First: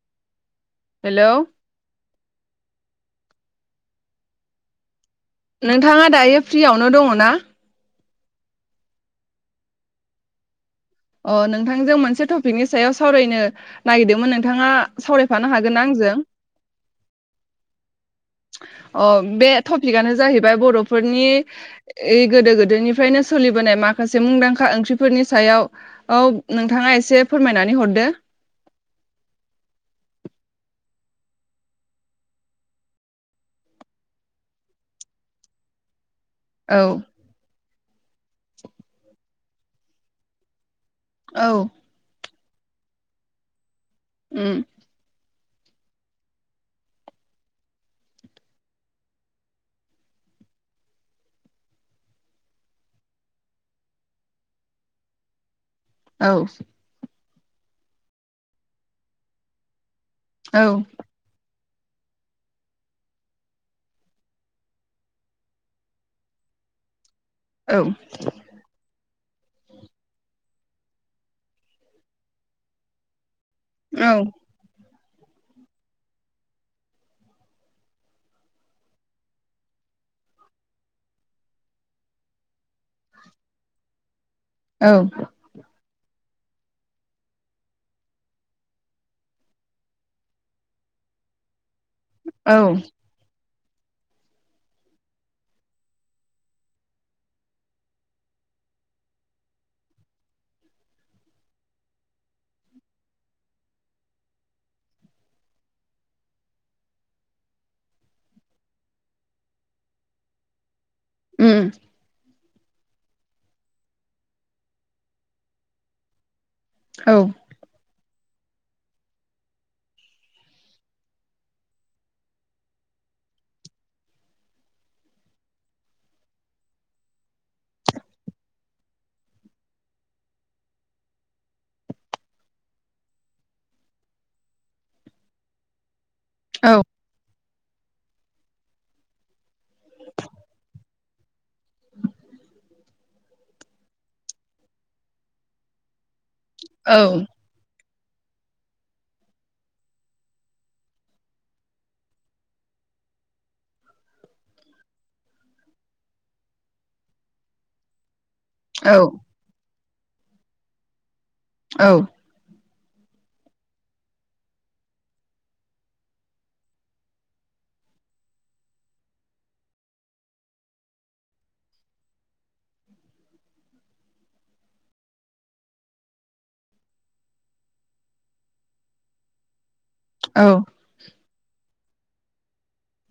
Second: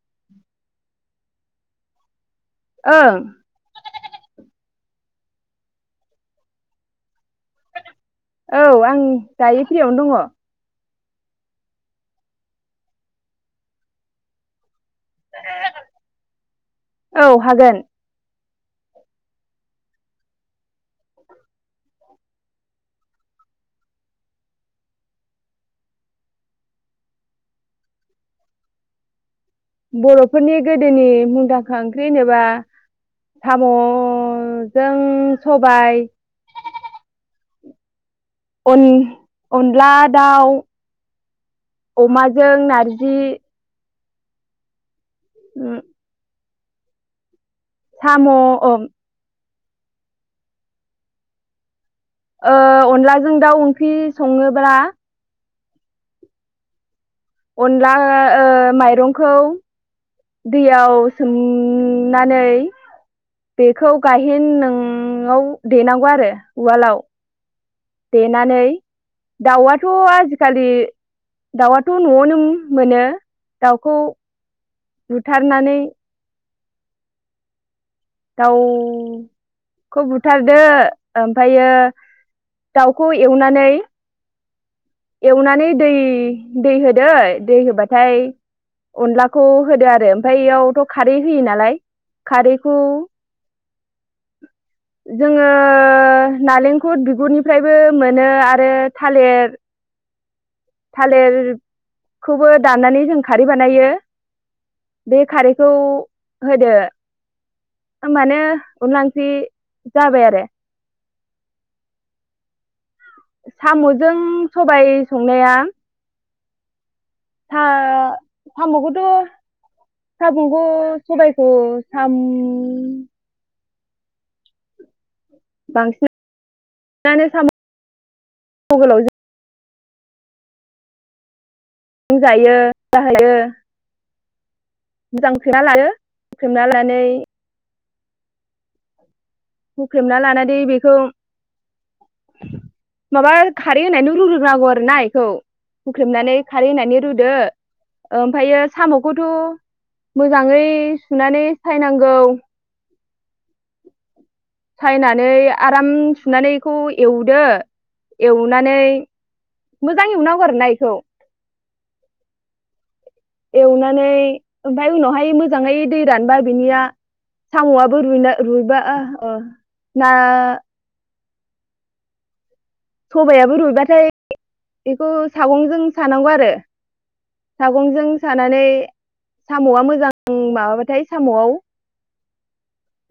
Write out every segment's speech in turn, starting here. [unintelligible] हेल' ओं नोंथाङा दायो फ्रियावनो दङ ना औ आं दायो फ्रियावनो दङ अ नोंथांजों मोनसे टपिकनि सायाव सावरायनो नागिरदोंमोन नोंथाङा सावरायफानो हागोनना आंजों औ हागोन अ बे टपिकआनो जाहैबाय बर'फोरनि गोदो गोदोनिफ्रायनो सोलिबोनाय माखासे मुंदांखा ओंख्रिफोरनि सायाव औ नोंथाङा एसे फोरमायनानै हरदो बर'फोरनि गोदोनि मुंदांखा ओंख्रि होनोबा साम'जों सबाय औ उन अनला दाउ औ जों नारजि उम उम साम' ओं ओ अनलाजों दाउ ओंख्रि सङोब्ला औ अनला ओ माइरंखौ औ दैयावसोम नानै बेखौ गायहेन नोंआव देनांगौ आरो उवालाव औ देनानै दाउआथ' आजिखालि दाउआथ' न'आवनो मोनो। दाउखौ औ बुथारनानै दाउखौ बुथारदो ओमफ्रायो दाउखौ एवनानै औ एवनानै दै दै होदो दै होबाथाय अनलाखौ होदो आरो ओमफ्राय बेयावथ' खारै होयो नालाय औ खारिखौ जोङो नालेंखल बिगुरनिफ्रायबो मोनो आरो थालिर थालिरखौबो दाननानै जों खारै बानायो बे खारैखौ होदो होमबानो अनला ओंख्रि जाबाय आरो। उम। साम'जों सबाय संनाया औ हा साम'खौथ' सामुंखौ सबायखौ साम बांसिनानो साम' [unintelligible] जायो [unintelligible] मोजांसोना लायो। बुथोमना औ लानानै हुख्रेमना लानानै बेखौ माबा खारै होनायनो रुग्रोनांगौ आरोना बेखौ हुख्रेमनानै खारैनानै औ रुदो ओमफायो साम'खौथ' मोजाङै सुनानै सायनांगौ। सायनानै आराम सुनानै एखौ एवदो एवनानै औ मोजां एवनांगौ आरोना एखौ। औ। एवनानै ओमफाय उनावहाय मोजाङै दै रानबा बिनिया साम'आबो रुइना रुइबा ना सबायाबो रुइबाथाय बेखौ सागंजों सानांगौ आरो सागंजों सानानै साम'आ मोज मोजां माबाबाथाय साम'आव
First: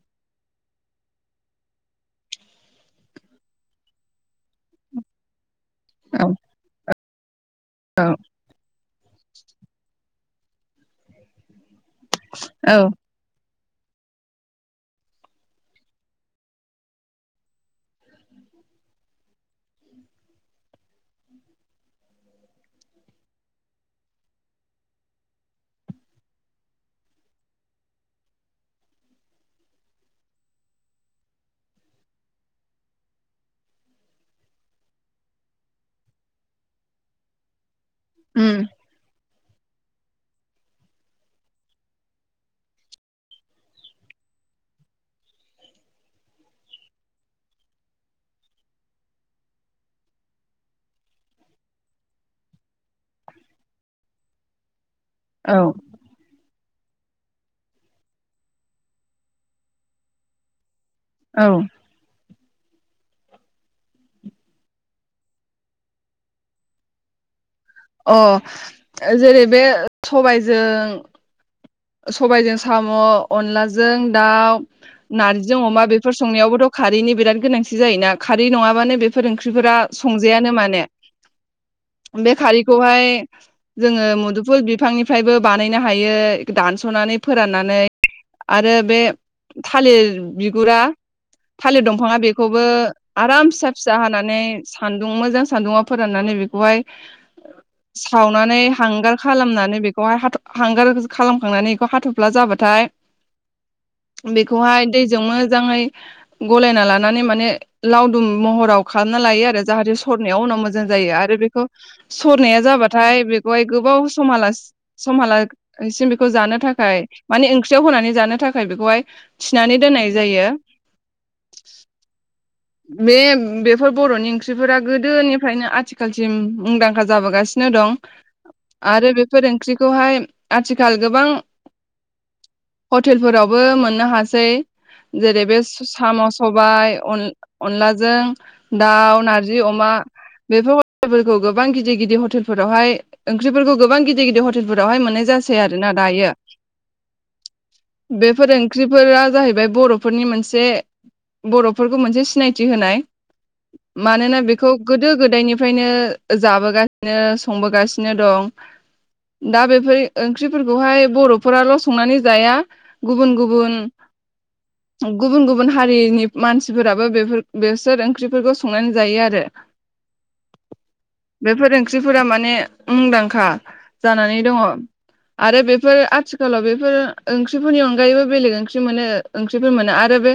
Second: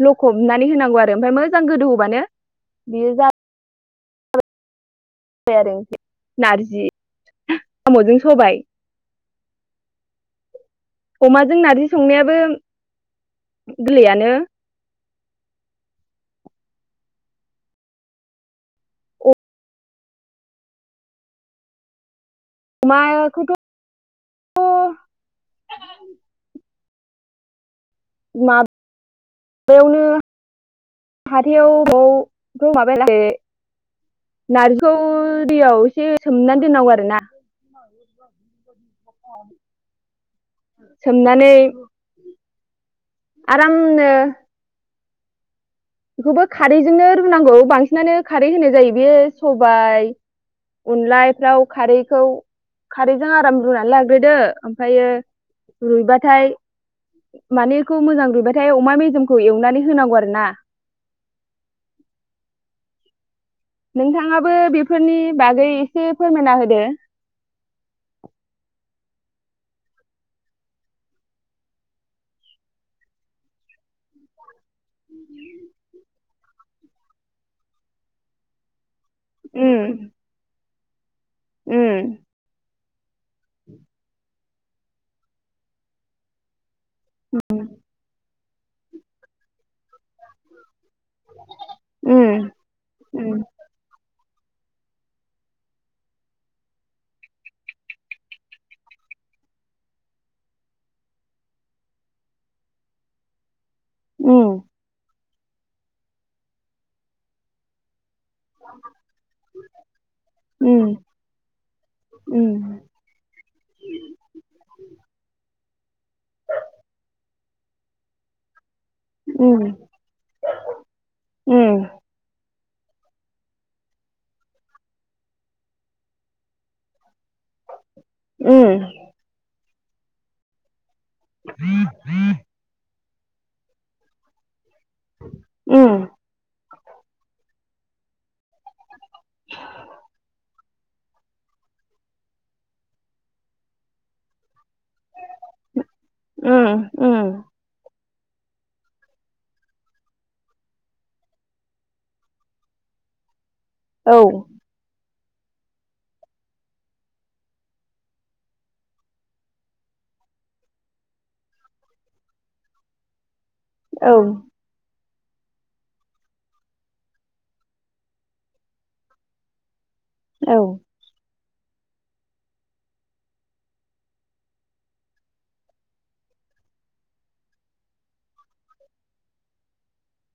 लखबनानै होनांगौ आरो ओमफ्राय मोजां गोदौ होबानो बियो जा औ [unintelligible] आम'जों सबाय। अमाजों नारजि संनायाबो औ गोरलैयानो माया खथ' मा माबायावनो हाथायाव बबावखौ माबाया नारजिखौ दैयाव एसे सोमनानै दोननांगौ आरो ना। उम। सोमनानै। आरामनो। बेखौबो खारैजोंनो रुनांगौ बांसिनानो खारै होनाय जायो बे सबाय अनलायफ्राव खारैखौ खारैजों आराम रुनानै लाग्रोदो। ओमफ्रायो औ रुइबाथाय माने बेखौ मोजां रुइबाथाय अमा मेजेमखौ एवनानै होनांगौ आरो ना औ नोंथाङाबो बेफोरनि बागै एसे फोरमायना होदो। ओ जेरै- बे ओ सबायजों। सबायजों साम' अनलाजों दाउ नारजि अमा बेफोर संनायावबोथ' खारैनि बिराद गोनांथि जायोना खारै नङाबानो बेफ फोर उम ओंख्रिफोरा संजायानो माने। उम बेखालि। खौहाय। जोङो मुदु फुल बिफांनिफ्रायबो बानायनो हायो। दान्स थ'नानै फोराननानै आरो बे थालिर बिगुरा थालिर दंफाङा उम बेखौबो आराम फिसा-फिसा हाना नै सान्दुं मोजां सान्दुङाव फोराननानै बेखौहाय सावनानै हांगार खालामनानै बेखौहाय हाथ हांगारजो खालामखांनानै इखौ हाथ'फ्ला जाबाथाय। उम बेखौहाय दैजोंमो जाङै गलायना लानानै माने लाव दुम महराव खालामना लायो आरो जाहाथे सरनायाव उनाव मोजां उम जायो आरो बेखौ सरनाया उम जाबाथाय बेखौहाय गोबाव समहालास समहाला ओंसिम बेखौ जानो थाखाय माने ओंख्रियाव होनानै जानो थाख थाखाय बेखौहाय उम उम थिनानै दोननाय जायो। उम बे बेफोर बर'नि ओंख्रिफोरा गोदोनिफ्रायनो आथिखालसिम मुंदांखा। जाबोगासिनो दं उम आरो बेफोर ओंख्रि दहाय आथिखाल गोबां। [unintelligible] हटेलफोरावबो मोननो हासै। जेरै- बे स उम साम' सबाय अन अनलाजों दाउ नारजि अमा बेफोर [unintelligible] गोबां गिदिर-गिदिर हटेलफोरावहाय ओंख्रिफोरखौ गोबां गिदिर-गिदिर हट टेलफोरावहाय मोननाय जासै आरोना दायो। उम उम बेफोर ओंख्रिफोरा जाहैबाय बर'फोरनि मोनसे बर'फोरखौ मोनसे सि सिनायथि होनाय। औ मानोना बेखौ गो गोदो गोदायनिफ्रायनो जाबोगासिनो संबोगासिनो दं दा बेफोर ओंख्रिफोरखौहाय बर'फोराल' संनानै जाया गुबुन-गुब बुन। औ गुबुन-गुबुन हारिनि मानसिफोरा। बो बेफोर बेसोर ओंख्रिफोरखौ संनानै जायो आरो। औ। बेफोर ओंख्रिफोरा माने मुंदांखा जानानै दङ आरो बेफोर आथिखालाव बेफोर ओंख्रिफोरनि अनगायैबो बेलेग ओंख्रि मोनो ओंख्रिफोर मोनो आरो बे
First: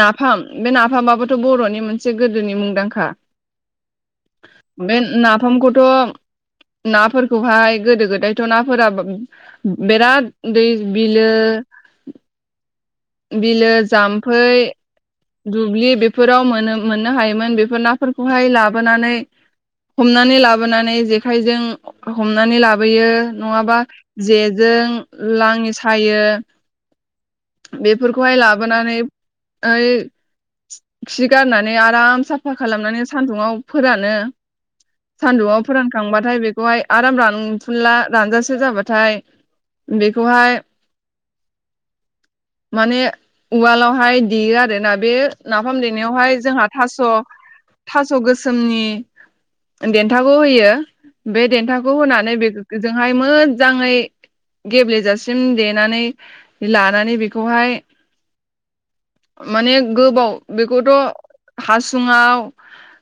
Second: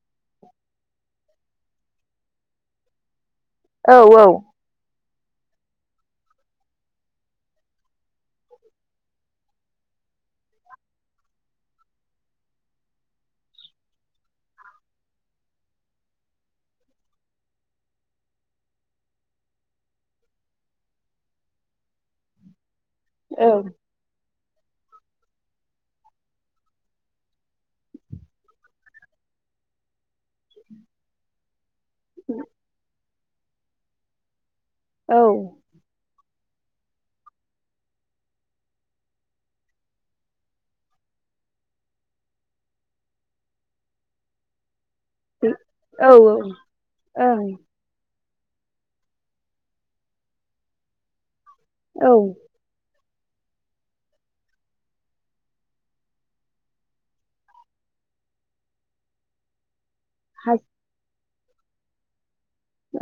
नाफाम। बे नाफामाबोथ' बर'नि मोनसे गोदोनि मुंदांखा। औ-औ। बे नाफामखौथ' नाफोरखौहाय गोदो गोदायथ' नाफोरा बिराद दै बिलो बिलो जाम्फै दुब्लि बेफोराव मोन मोननो हायोमोन बेफोर नाफोरखौहाय लाबोनानै हमनानै लाबोनानै जेखाइजों हमनानै ला बोयो औ नङाबा जे जों लाङि सायो बेफोरखौहाय लाबोनानै ओय [unintelligible] दा ना नै आराम साफा खालामनानै सान्दुंआव फोरानो। सान्दुंआव फोरानखांबा बेखौहाय आराम रानथुनला रानजासो जाबाथाय बेखौहाय माने उवालावहाय देयो आरोना। बे नाफाम औ देनायावहाय जोंहा थास' था स' गोसोमनि देन्थागोव होयो। बे देन्थाखौ ओं औ होनानै बेखौ जों हाय मोजाङै गेब्लेजासिम देनानै लानानै बेखौहाय माने गोबाव हा बेखौथ' हासुङाव।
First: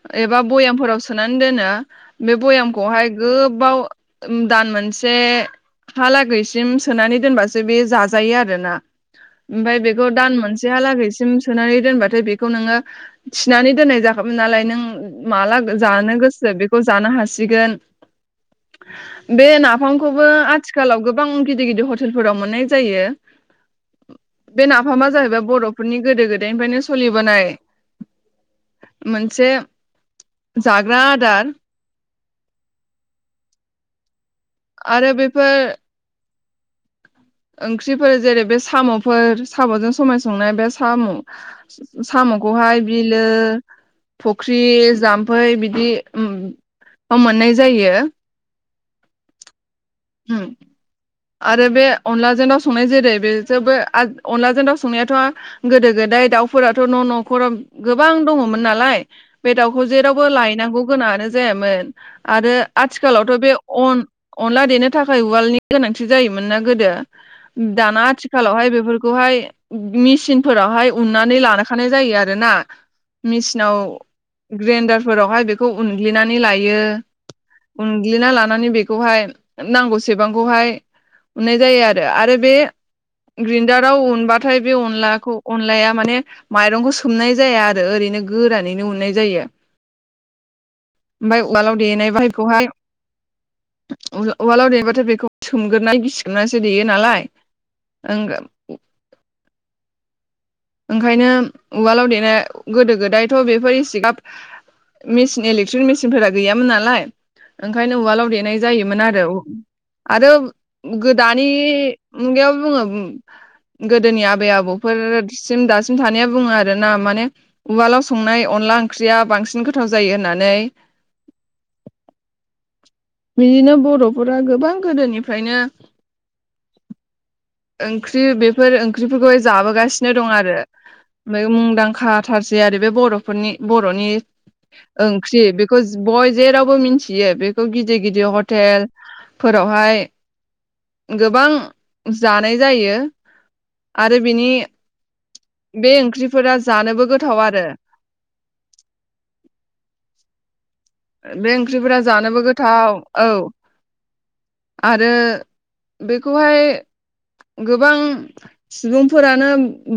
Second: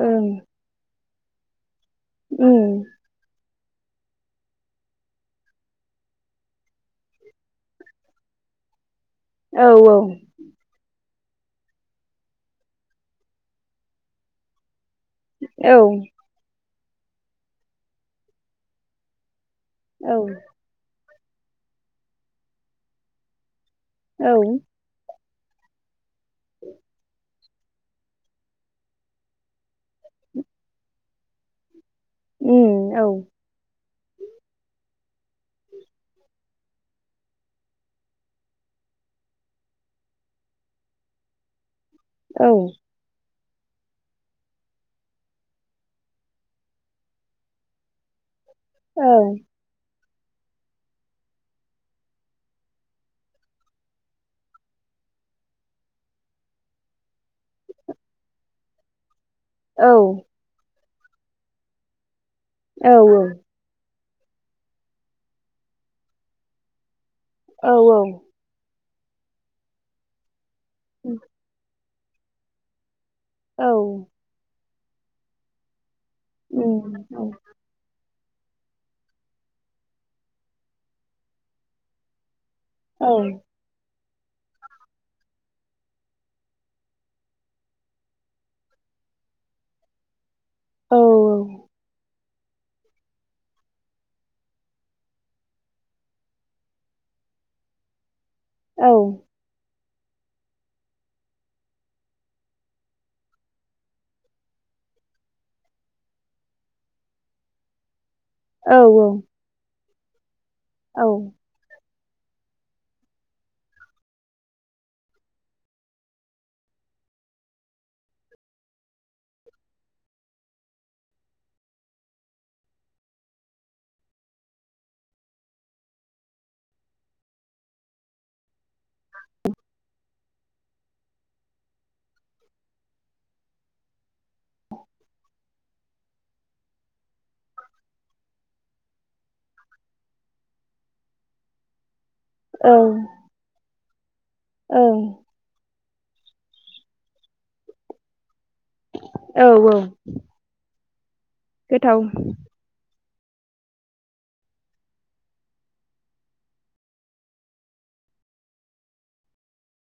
ओं एबा बयामफोराव सनानै दोनो। बे उम भयामखौहाय गो बाव दान मोनसे हा लागैसिम सोनानै दोनबासो बे जाजायो आरोना। औ ओमफाय बेखौ दान मोनसेहालागैसो [unintelligible] सनानै दोनबाथाय बेखौ नोङो थिनानै दोननाय जाखाम नालाय नों माला औ गो जानो गोसो बे खौ जानो हासिगोन बे नाफामखौबो आथिखालाव गोब बां गिदि गिदि हटेलफोराव मोननाय जायो। औ बे नाफामा जाहैबाय बर'फोरनि गोदो बेनिफ्रायनो सोलिबोनाय मोनसे जाग्रा दान उम औ आरो बेफोर ओंख्रिफोर जेरै बे साम'फोर साम'जों सबाय संनाय बे साम' औ साम'खौहाय बिलो फुख्रि जाम्फै बिदिआव मोननाय जायो औ हम आरो बे अनलाजों दाव संनाय जेरै बेजोबो अनलाजों दाव संनायाथ' गोदो गोदाय दाउफोराथ' न' न'खराव गोबां दङमोन नालाय बे दाउखौ जेरावबो लायनांगौ गोनाङानो जायामोन आरो आथिखालावथ' बे अन अनला देनो थाखाय उवालनि गोनांथि जायोमोन ना गोदो औ दाना आथिखालावहाय बेफोर खौहाय मिचिन फोरावहाय औ उननानै लानो थानाय जायो आरोना मेसिनाव ग्रेन्दारफोरावहाय बेखौ उनग्लिनानै लायो उम औ औ ग्लिना लानानै बेखौहाय नांगौसेबां बेहाय उनाय जायो आरो आरो बे औ औ ग्रिन्दारा उन बाथाय बे अनलाखौ अनलाया माने माइरंखौ सोमनाय जाया आरो ओरैनो गोरानैनो उनाय जायो औ ओमफ्राय उवालाव देनाय बाहायखौहाय उवालाव देबाथाय बेखौ सोमगोरोन गिसिग्रनानैसो देयो नालाय औ ओंखायनो उवालाव देनाया गोदो गोदायथ' बेफोर इसिगाब मेसिन इलेक्ट्रिक मेसिनफोरा गैयामोन नालाय ओंखायनो उवालाव देनाय जायोमोन आरो आरो ओं गोदानि मुगायाव बुङो गोदोनि आबै आबौफोर दासिम थानाया बुङो आरोना माने उवालाव संनाय अनला ओंख्रिया बांसिन गोथाव जायो होननानै बिदिनो बर'फोरा गोबां गोदोनिफ्रायनो ओंख्रि बेफोर ओंख्रिफोरखौहाय जाबोगासिनो दं आरो ओमफ्राय मुंदांखा थारसै आरो बे बर'फोरनि बर'नि ओंख्रि बे बय जेरावबो मिथियो बेखौ गिदिर गिदिर हटेल फोरावहाय गोबां जानाय जायो। आरो बिनि बे ओंख्रिफोरा जानोबो गोथाव आरो औ औ। बे ओंख्रिफ्रा गोथाव जानोबो गोथाव औ आरो बेखौहाय गोबां सुबुंफोरानो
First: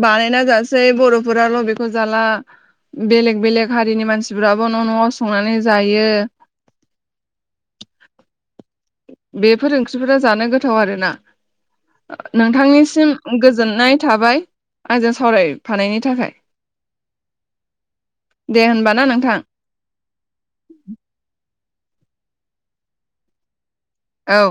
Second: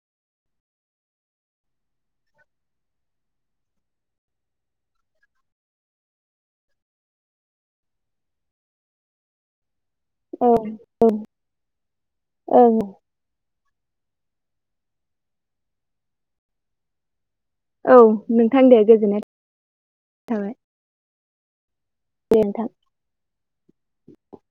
बानायना जासै बर'फोराल' बेखौ जाला बेलेग बेलेग हारिनि मानसिफ्राबो न नआव संनानै जायो। बेफोर ओं [unintelligible] जानो औ गोथाव आरोना ओं नोंथांनिसिम गोज जोननाय थाबाय आंजों सावरायफानायनि थाखाय। औ नोंथां दे होनबा ना गोजोननाय नोंथां थाबाय। दे नोंथां। औ